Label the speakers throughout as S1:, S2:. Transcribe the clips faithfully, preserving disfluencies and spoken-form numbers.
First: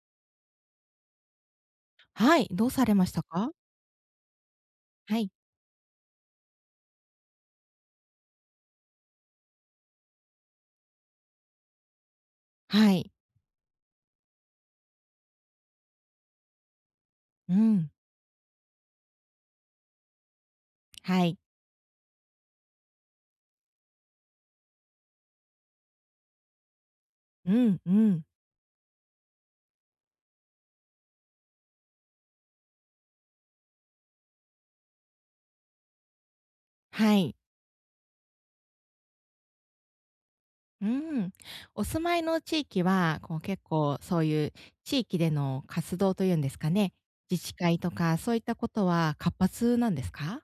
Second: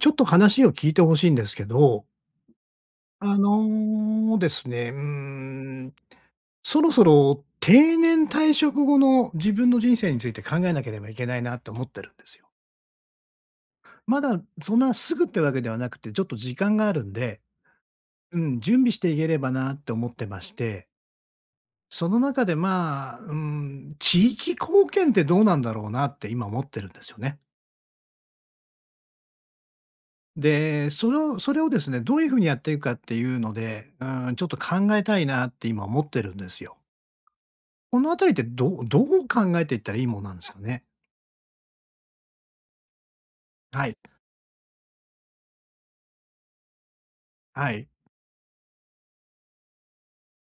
S1: ちょっと話を聞いてほしいんですけど、
S2: はい、どうされました
S1: あ
S2: か？
S1: のですね、うー
S2: はい。
S1: ん、そろそろ定年退職後の自分の人生について考えなければいけないなと思ってるんですよ。
S2: はい。
S1: まだそんなすぐってわけではなくて、ちょっと時間があるんで、
S2: うん。
S1: うん、準備していければなって思ってまして、
S2: はい。
S1: その中でまあ、うん、地域貢献ってどうなんだろうなって今思ってるんですよね。
S2: うん、うん。
S1: で、それをそれをですね、どういう風にやっていくかっていうので、うん、ちょっと考えたいなって今思ってるんですよ。
S2: はい。
S1: このあたりってどうどう考えていったらいいものなんですかね？
S2: うん。お住まいの地域は、こう、結
S1: はい、
S2: 構そういう地域での活動というんですかね、自治
S1: は
S2: 会
S1: い。
S2: とかそういったことは活発なんですか？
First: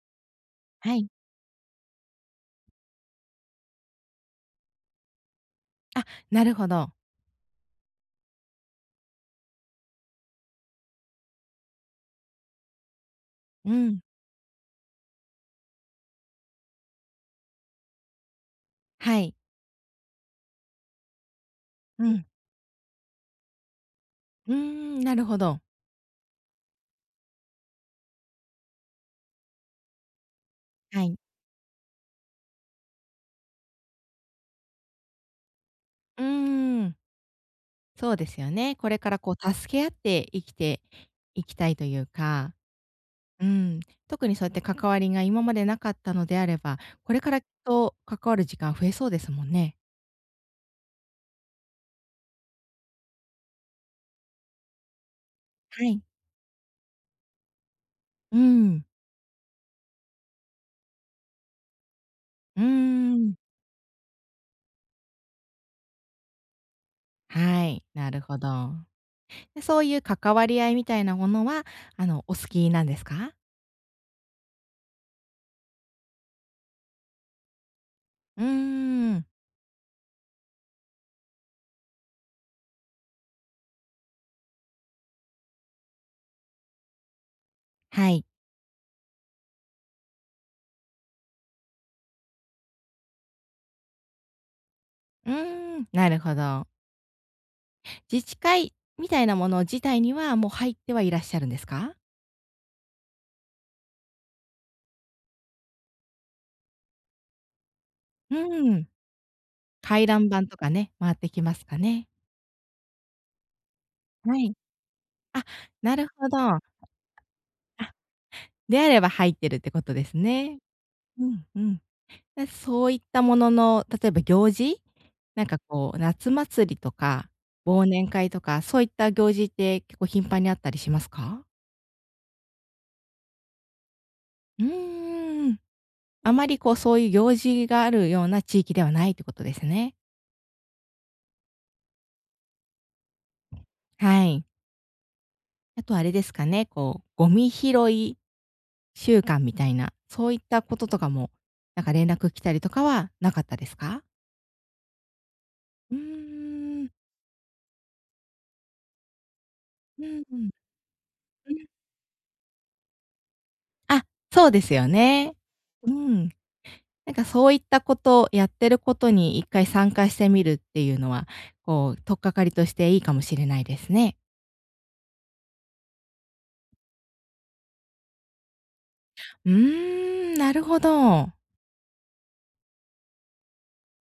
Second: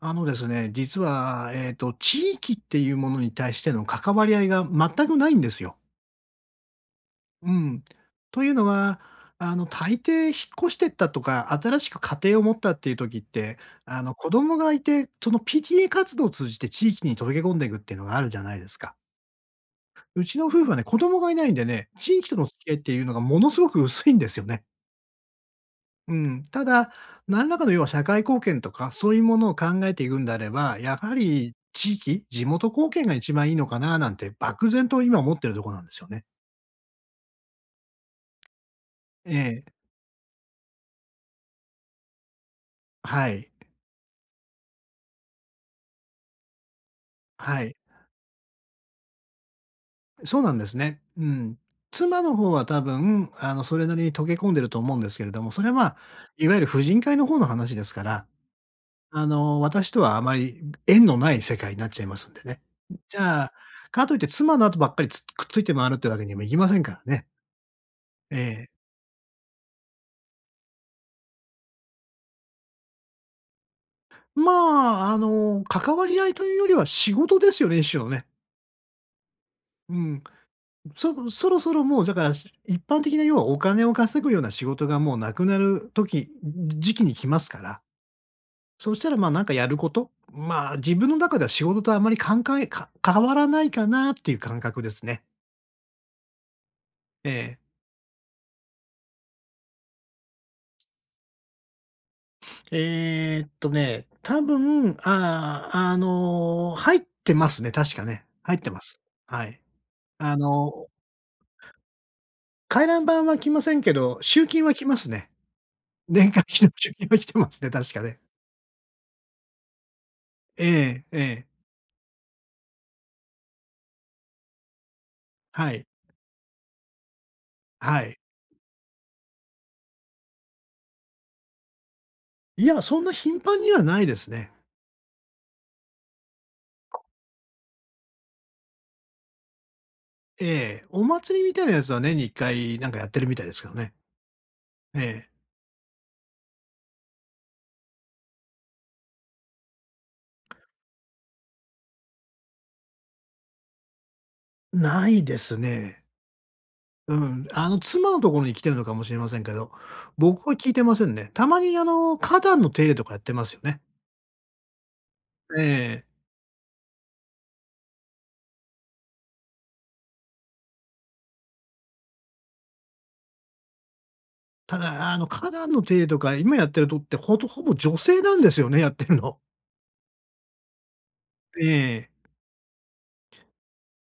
S1: あのですね、
S2: は
S1: 実
S2: い。
S1: は、えっと、地域っていうものに対しての関わり合いが全くないんですよ。
S2: あ、なるほど。
S1: うん。というのは、あの、大抵引っ越してったとか、新しく家庭を持ったっていう時って、
S2: うん。
S1: あの、子供がいて、その ピーティーエー 活動を通じて地域に溶け込んでいくっていうのがあるじゃないですか。
S2: はい。
S1: うちの夫婦はね、子供がいないんでね、
S2: う
S1: 地
S2: ん。
S1: 域との付き合いっていうのがものすごく薄いんですよ
S2: うー
S1: ね。
S2: ん、なるほど。
S1: うん。ただ、何らかの要は社会貢献とか、そういうものを考えていくんであれば、や
S2: は
S1: は
S2: い。
S1: り地域、地元貢献が一番いいのかななんて、漠然と今思ってるところなんですよ
S2: う
S1: ね。
S2: ーん、そうですよね。これからこう
S1: え
S2: 助
S1: え。
S2: け合って生きていきたいというか
S1: は
S2: う
S1: い。
S2: ん、特にそうやって関わりが今までなかったのであれば、これからきっ
S1: はい。
S2: と関わる時間増えそうですもんね。
S1: そうなんですね。うん。妻の方は多分、あの、それなりに溶け込んでると思うんですけれども、それはま
S2: は
S1: あ、
S2: い。
S1: いわゆる婦人会の方の話ですから、
S2: うん。
S1: あの、私とはあまり縁のない世界になっちゃいますんでね。
S2: うー
S1: じ
S2: ん。
S1: ゃあ、かといって妻の後ばっかりつくっついて回るってわけにもいきませんからね。
S2: はい、なる
S1: え
S2: ほ
S1: え。
S2: ど。で、そういう関わり合いみたいなものは、あの、お好きなんですか？
S1: まあ、あの、関わり合いというよりは仕事ですよね、一種のね。
S2: うーん、
S1: うん。そそろそろもうだから、一般的な要はお金を稼ぐような仕事がもうなくなる時時期に来ますから、
S2: はい。
S1: そしたらまあ、なんかやること、まあ、自分の中では仕事とあまり関係か変わらないかなっていう感覚ですね。
S2: うーん、なるほど。
S1: ええ。
S2: 自治会みたいなもの自体には、もう入ってはいらっしゃるんですか？
S1: えーっとね、多分、ああ、あの、入ってますね、確かね。
S2: う
S1: 入って
S2: ー
S1: ま
S2: ん、
S1: す。はい。
S2: 回覧
S1: あ
S2: 板とか
S1: の、
S2: ね、回ってきますかね？
S1: 回覧板は来ませんけど、
S2: は
S1: 集
S2: い。
S1: 金は来ますね。
S2: あ、なるほ
S1: 年
S2: ど。
S1: 会費の集金は来てますね、確
S2: あ
S1: かね。
S2: であれば入ってるってことですね。
S1: ええ、え
S2: うん
S1: え。
S2: うん。で、そういったものの、例えば行事、なんか
S1: はい、
S2: こう、夏祭りとか、忘
S1: は
S2: 年
S1: い。
S2: 会とか、そういった行事って結構頻繁にあったりしますか？
S1: いや、そんな頻繁にはないですね。
S2: うーん。あまりこう、そういう行事があるような地域ではないってことですね。
S1: ええ、お祭りみたいなやつは年にいっかいなんかやってるみたいですけどね。
S2: はい。
S1: ええ。
S2: あとあれですかね、こう、ゴミ拾い週間みたいな、そういったこととかも、なんか連絡来たりとかはなかったですか？
S1: ないです
S2: うー
S1: ね。
S2: ん。
S1: うん、あの、妻のところに来てるのかもしれませんけど、
S2: うんう
S1: 僕
S2: ん。
S1: は聞いてませんね。た
S2: う
S1: ま
S2: ん。
S1: にあの、花壇の手入れとかやってますよね。
S2: あ、そうですよね。
S1: え
S2: う
S1: え。
S2: ん。なんかそういったこと、やってることに一回参加してみるっていうのは、こう、取っかかりとしていいかもしれないですね。
S1: ただ、あの、花壇の手入れとか、今やってるとってほとほぼ女性なんですよね、やってるの。
S2: うーん、なるほど。
S1: ええ。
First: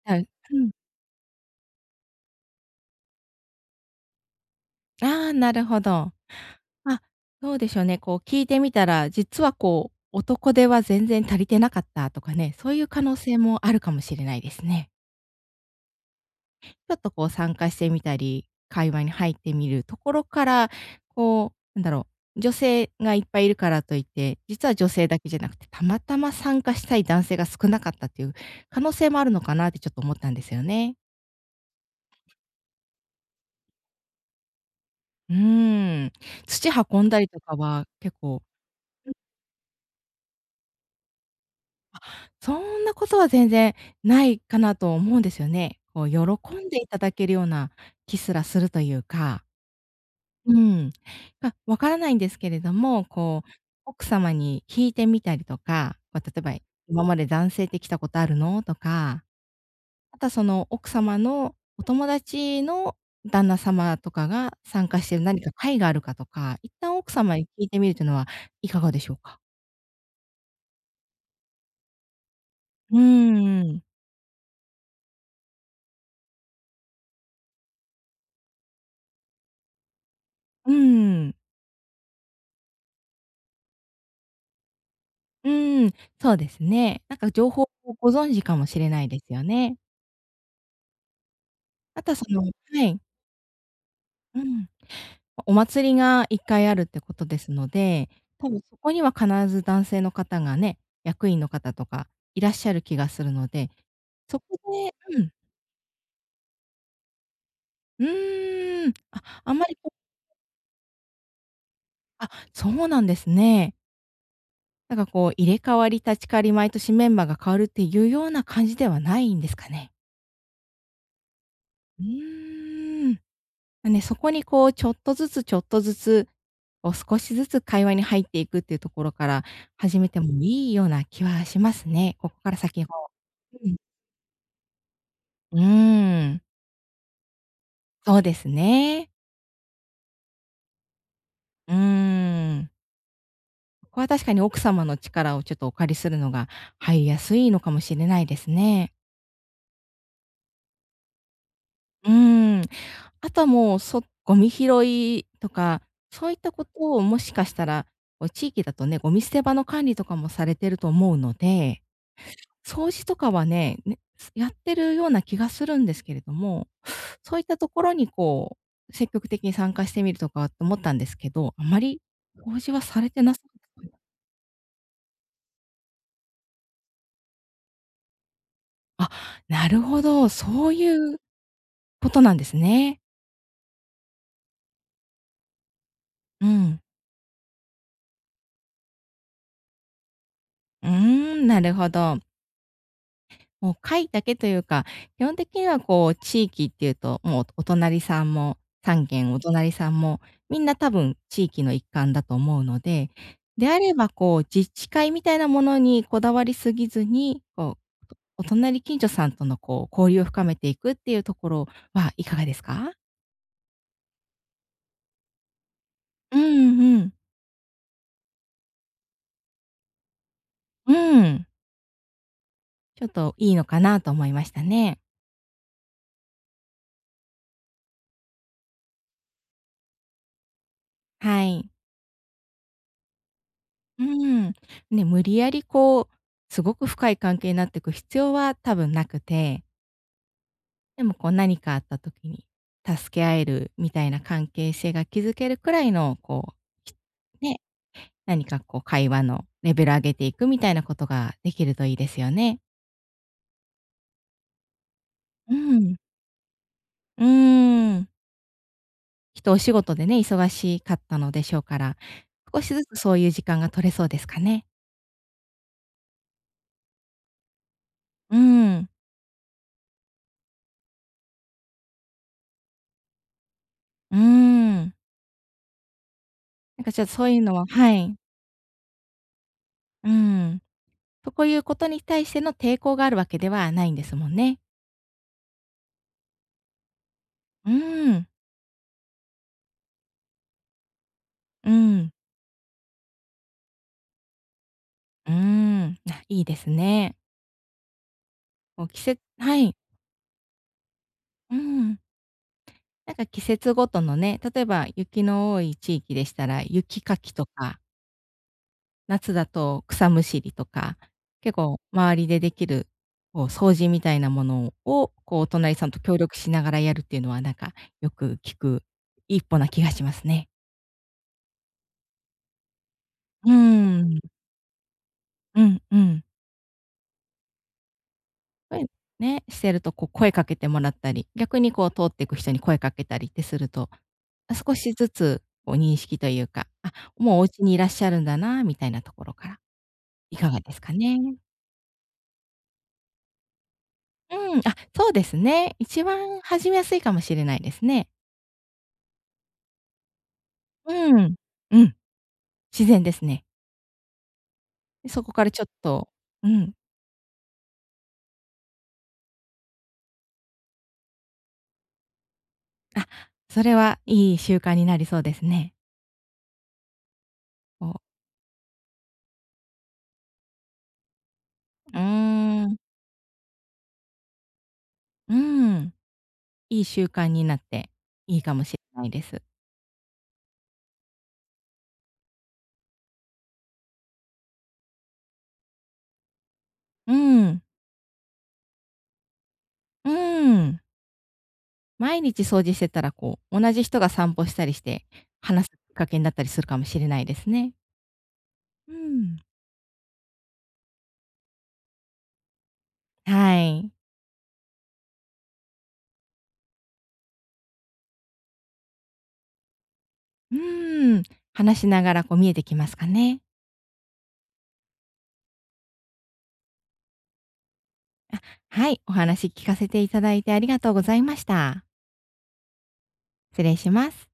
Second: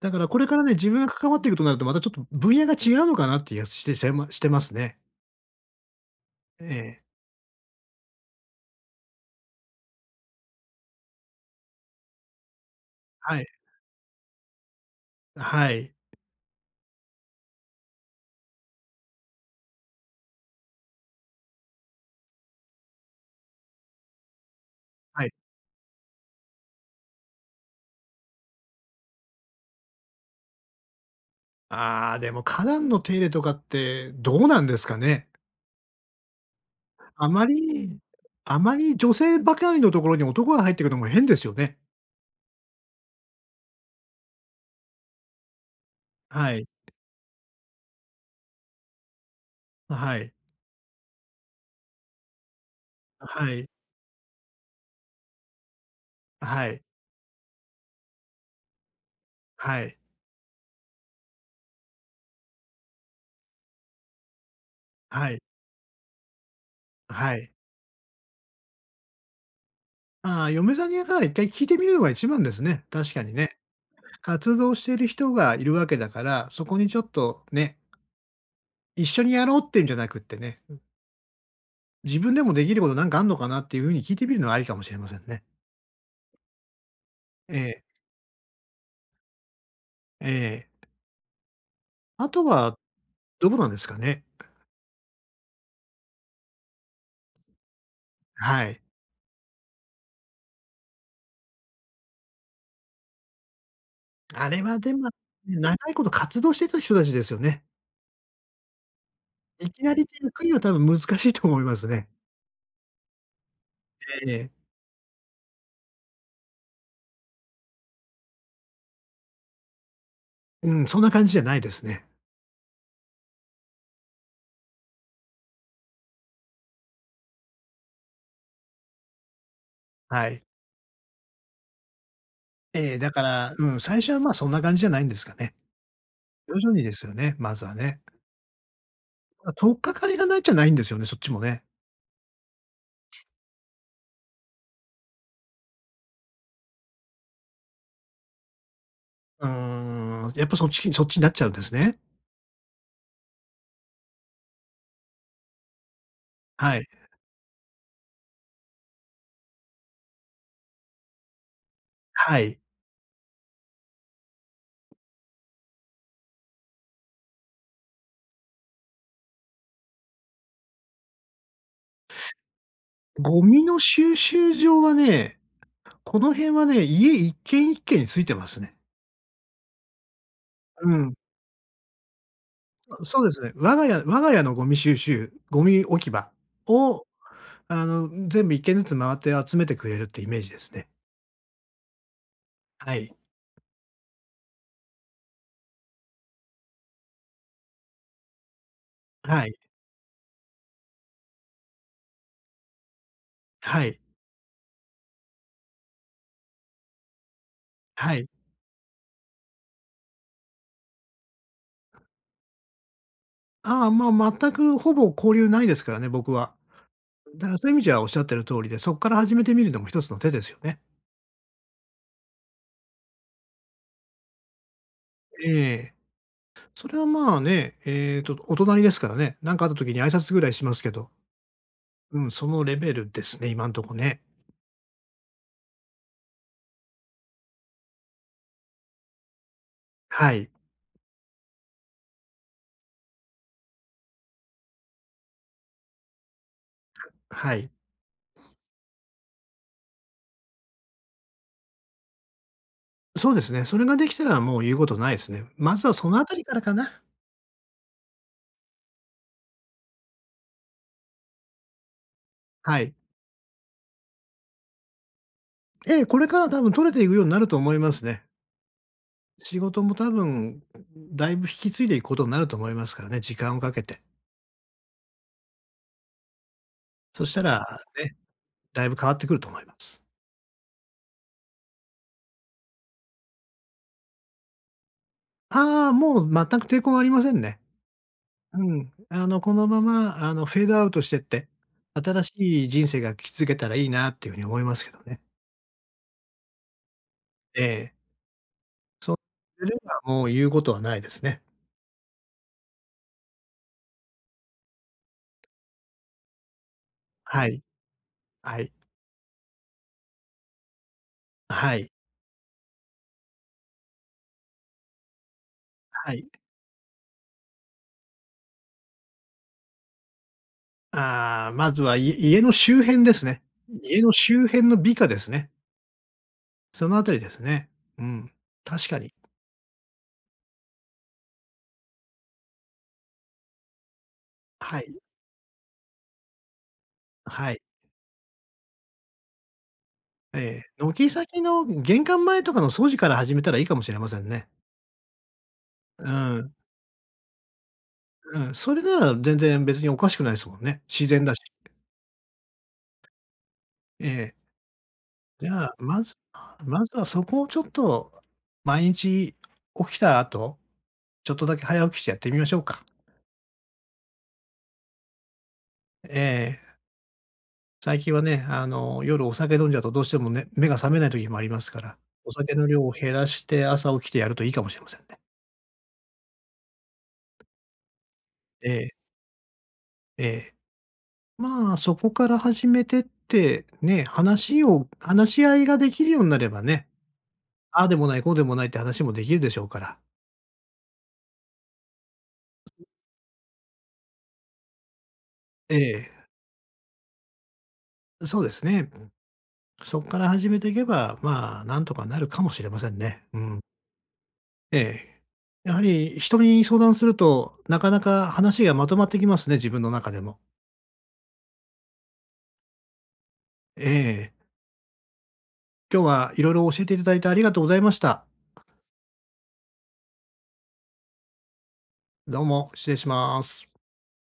S1: だか
S2: は
S1: ら
S2: い。
S1: これか
S2: う
S1: ら
S2: ん。
S1: ね、自分が関わっていくとなると、またちょっと分野が違うのかなっていう気がしてしてましてますね。
S2: ああ、なるほど。
S1: え
S2: あ、
S1: え。
S2: どうでしょうね、こう聞いてみたら、実はこう、男手は全然足りてなかったとかね、そういう可能性
S1: はい。
S2: もあるかもしれないですね。
S1: はい。
S2: ちょっとこう参加してみたり、会話に入ってみるところから、こう、なんだろう、女性がいっぱいいるからといって、実は女性だ
S1: は
S2: け
S1: い。
S2: じゃなくて、たまたま参加したい男性が少なかったっていう可能性もあるのかなってちょっと思ったんですよね。
S1: ああ、でも花壇の手入れとかってどうなんですかね。
S2: うーん。土運んだり
S1: あ
S2: と
S1: ま
S2: かは
S1: り
S2: 結構、
S1: あまり女性ばかりのところに男が入ってくるのも変ですよね。
S2: そんなことは全然ないかなと思うんですよね。こう喜
S1: はい。
S2: んでいただけるような気すらするというか。
S1: はい。
S2: うん。が、分からないんですけれども、こう、
S1: はい。
S2: 奥様に聞いてみたりとか、ま、例えば
S1: はい。
S2: 「今まで男性って来たことあるの？」とか、
S1: はい。
S2: あとはその奥様のお友達の旦那様とかが参加してる
S1: は
S2: 何
S1: い。
S2: か会があるかとか、一旦奥
S1: は
S2: 様に聞
S1: い。
S2: いてみるというのはいかがでしょうか？
S1: ああ、嫁さんにやから、一回聞いてみるのが一番ですね。
S2: う
S1: 確かにね。
S2: ーん。
S1: 活動している人がいるわけだから、そこにちょっとね、一緒にやろうっていうんじゃなくってね、
S2: うーん。
S1: 自分でもできることなんかあんのかなっていう風に聞いてみるのはありかもしれませんね。
S2: うーん、そうですね。なんか情
S1: え
S2: 報
S1: え、
S2: をご存知かもしれないですよね。
S1: ええ。
S2: あとはそ
S1: あ
S2: の
S1: と
S2: は
S1: は、
S2: い。
S1: どこなんですかね。
S2: うん。お祭りがいっかいあるってことですので、多分
S1: は
S2: そ
S1: い。
S2: こには必ず男性の方がね、役員の方とかいらっしゃる気がするので、そこ
S1: あれはで
S2: で
S1: も、ね
S2: うん、
S1: 長いこと活動してた人たちですよね。
S2: うーん、あ、あんま
S1: い
S2: り
S1: き
S2: こ
S1: なりっ
S2: う
S1: ていう杭は多分難しいと思いますね。
S2: あ、そうなんですね。
S1: ええ。
S2: なんかこう入れ替わり立ち代わり毎年メンバーが変わるっていうような感じではないんですかね？
S1: うん、そんな感じじゃないです
S2: う
S1: ね。
S2: ーん。ま、ね、そこにこうちょっとずつちょっとずつ、こう少しずつ会話に入っていくっていうところから始めて
S1: は
S2: も
S1: い。
S2: いいような気はしますね。ここから先も。
S1: ええ、だから、う
S2: うん。
S1: ん、最初は、ま、そんな感じじゃないんですかね。
S2: うーん。
S1: 徐々にですよね、まずはね。
S2: そうですね。
S1: ま、取っかかりがないっちゃないんですよね、そっちもね。
S2: うーん。ここは確かに奥様の力をちょっとお借りするのが入りやすいのかもしれないですね。
S1: うーん、やっぱそっちそっちになっちゃうんですね。
S2: うーん。あとはもう、そゴミ拾いとか、そういったこと
S1: はい。
S2: をもしかしたら、こう地域だとね、ゴミ捨て場の管理とかもされてると思うので
S1: はい。
S2: 掃除とかはね、ね、やってるような気がするんですけれども、そういったところにこう、積極的に参加してみるとかって思ったんですけど、あまり掃除はされてなさ
S1: ゴミの
S2: そう
S1: 収集場はね、この辺はね、家一軒一軒についてますね。
S2: あ、なるほど、そうい
S1: うん、
S2: うことなんですね。
S1: そそうですね。我が家我が家のゴミ収集ゴミ置き場
S2: うん。
S1: を、あの、全部一軒ずつ回って集めてくれるってイメージですね。
S2: うーん、なるほど。
S1: はい。
S2: もう会だけというか、基本的にはこう地域っていうと、もうお隣さんも三軒お
S1: はい。
S2: 隣さんも、みんな多分地域の一環だと思うので、であ
S1: は
S2: れ
S1: い。
S2: ばこう自治会みたいなものにこだわりすぎずに、こう、
S1: はい。
S2: お隣近所さんとのこう交流を深めていくっていうところはいかがですか？
S1: ああ、まあ、全くほぼ交流ないですからね、僕
S2: う
S1: は。
S2: んうん。
S1: だからそういう意味じゃおっしゃってる通りで、そこから始めてみるのも一つの手ですよね。
S2: うん。ちょっといいのかなと思いましたね。
S1: ええ。それはまあね、えっと、お隣ですからね、なんかあった時に挨拶ぐらいしますけど、
S2: はい。
S1: うん、そのレベルですね、今んとこ
S2: う
S1: ね。
S2: ん。ね、無理やりこう、すごく深い関係になっていく必要は多分なくて、
S1: はい。
S2: でもこう何かあった時に助け合えるみたいな関係性が築けるくらいのこう、
S1: は
S2: ね、
S1: い。
S2: 何かこう会話のレベル上げていくみたいなことができるといいですよね。
S1: そうですね、それができたらもう言うことないですね。
S2: う
S1: まずは
S2: ん。
S1: そのあたりからかな。
S2: うーん。きっとお仕事でね、忙しかったのでしょうから、少し
S1: は
S2: ず
S1: い。
S2: つそういう時間が取れそうですかね。
S1: ええ、これから多分取れていくようになると思いますね。
S2: うーん。
S1: 仕事も多分、だいぶ引き継いでいくことになると思いますからね、時間をかけて。
S2: うーん。なんかちょっと
S1: そ
S2: そう
S1: し
S2: いう
S1: た
S2: の
S1: ら
S2: はは
S1: ね
S2: い。
S1: だいぶ変わってくると思います。
S2: うーん。そういうことに対しての抵抗があるわけではないんですもんね。
S1: ああ、もう全く抵抗はありませんね。
S2: うーん、
S1: うん。あの、このまま、あの、フェードアウトしてって、
S2: うん、
S1: 新しい人生が築けたらいいなっていうふうに思いますけどね。
S2: うーん、あ、いいですね。
S1: ええ。
S2: もう季
S1: そう
S2: 節は
S1: すれ
S2: い、
S1: ばもう言うことはないですね。
S2: うん。なんか季節ごとのね、例えば雪の多い地域でしたら、雪かきと
S1: はい。
S2: か、
S1: はい。
S2: 夏だと草むしりとか、結
S1: は
S2: 構
S1: い。
S2: 周りでできる、こう掃除みたいなものを、こうお隣さんと
S1: は
S2: 協
S1: い。
S2: 力しながらやるっていうのは、なんかよく聞く一歩な気がしますね。
S1: ああ、まずは、い家の周辺ですね。
S2: うー
S1: 家の
S2: ん、
S1: 周辺の美化ですね。
S2: うんうん。
S1: そのあたりですね。うん。
S2: そうい
S1: 確
S2: う
S1: かに。
S2: ね、してるとこう声かけてもらったり、逆にこう通っていく人に声かけたりってすると、あ、少
S1: は
S2: し
S1: い。
S2: ずつこう認識というか、あ、もうお
S1: は
S2: 家
S1: い。
S2: にいらっしゃるんだなみたいなところから、いかが
S1: ええ。
S2: ですか
S1: 軒
S2: ね？
S1: 先の玄関前とかの掃除から始めたらいいかもしれませんね。
S2: うん、あ、そうですね。一
S1: う
S2: 番
S1: ん、
S2: 始めやすいかもしれないですね。
S1: うん、それなら全然別におかしくないですもんね。自
S2: う
S1: 然だ
S2: ん。
S1: し。
S2: うん、自然ですね。
S1: ええ。
S2: そこか
S1: じ
S2: らち
S1: ゃ
S2: ょっ
S1: あ、ま
S2: と
S1: ず
S2: うん、
S1: まずはそこをちょっと、毎日起きた後、ちょっとだけ早起きしてやってみましょうか。
S2: あ、それはいい習慣になりそうですね。
S1: ええ。
S2: こう
S1: 最近はね、あの、夜お酒飲んじゃうとどうしてもね、目が覚めない時もありますから、
S2: うー
S1: お酒の
S2: ん、
S1: 量を減らして朝起きてやるといいかもしれませんね。
S2: うん、いい習慣になっていいかもし
S1: ええ、
S2: れないです。
S1: ええ。まあ、そこから始めてって、ね、話を話し合いができるようになればね、
S2: うん。
S1: ああでもない、こうでもないって話もできるでしょうから。
S2: うーん。毎日掃除してたら、こう、同じ人が散歩したりして、話すきっか
S1: え
S2: けになったりするかもしれないですね。
S1: え、そうですね。
S2: うん。
S1: そこから始めていけば、まあ、なんとかなるかもしれませんね。う
S2: は
S1: ん。
S2: い。
S1: ええ。やはり人に相談すると、なかなか話がまとまってきますね、自分の中でも。
S2: うーん。話しながら、こう、見えてきますかね。
S1: ええ。今日はいろいろ教えていただいてありがとうございました。
S2: はい、お話聞かせていただいてありがとうございました。
S1: どうも、失礼しま
S2: 失
S1: す。
S2: 礼します。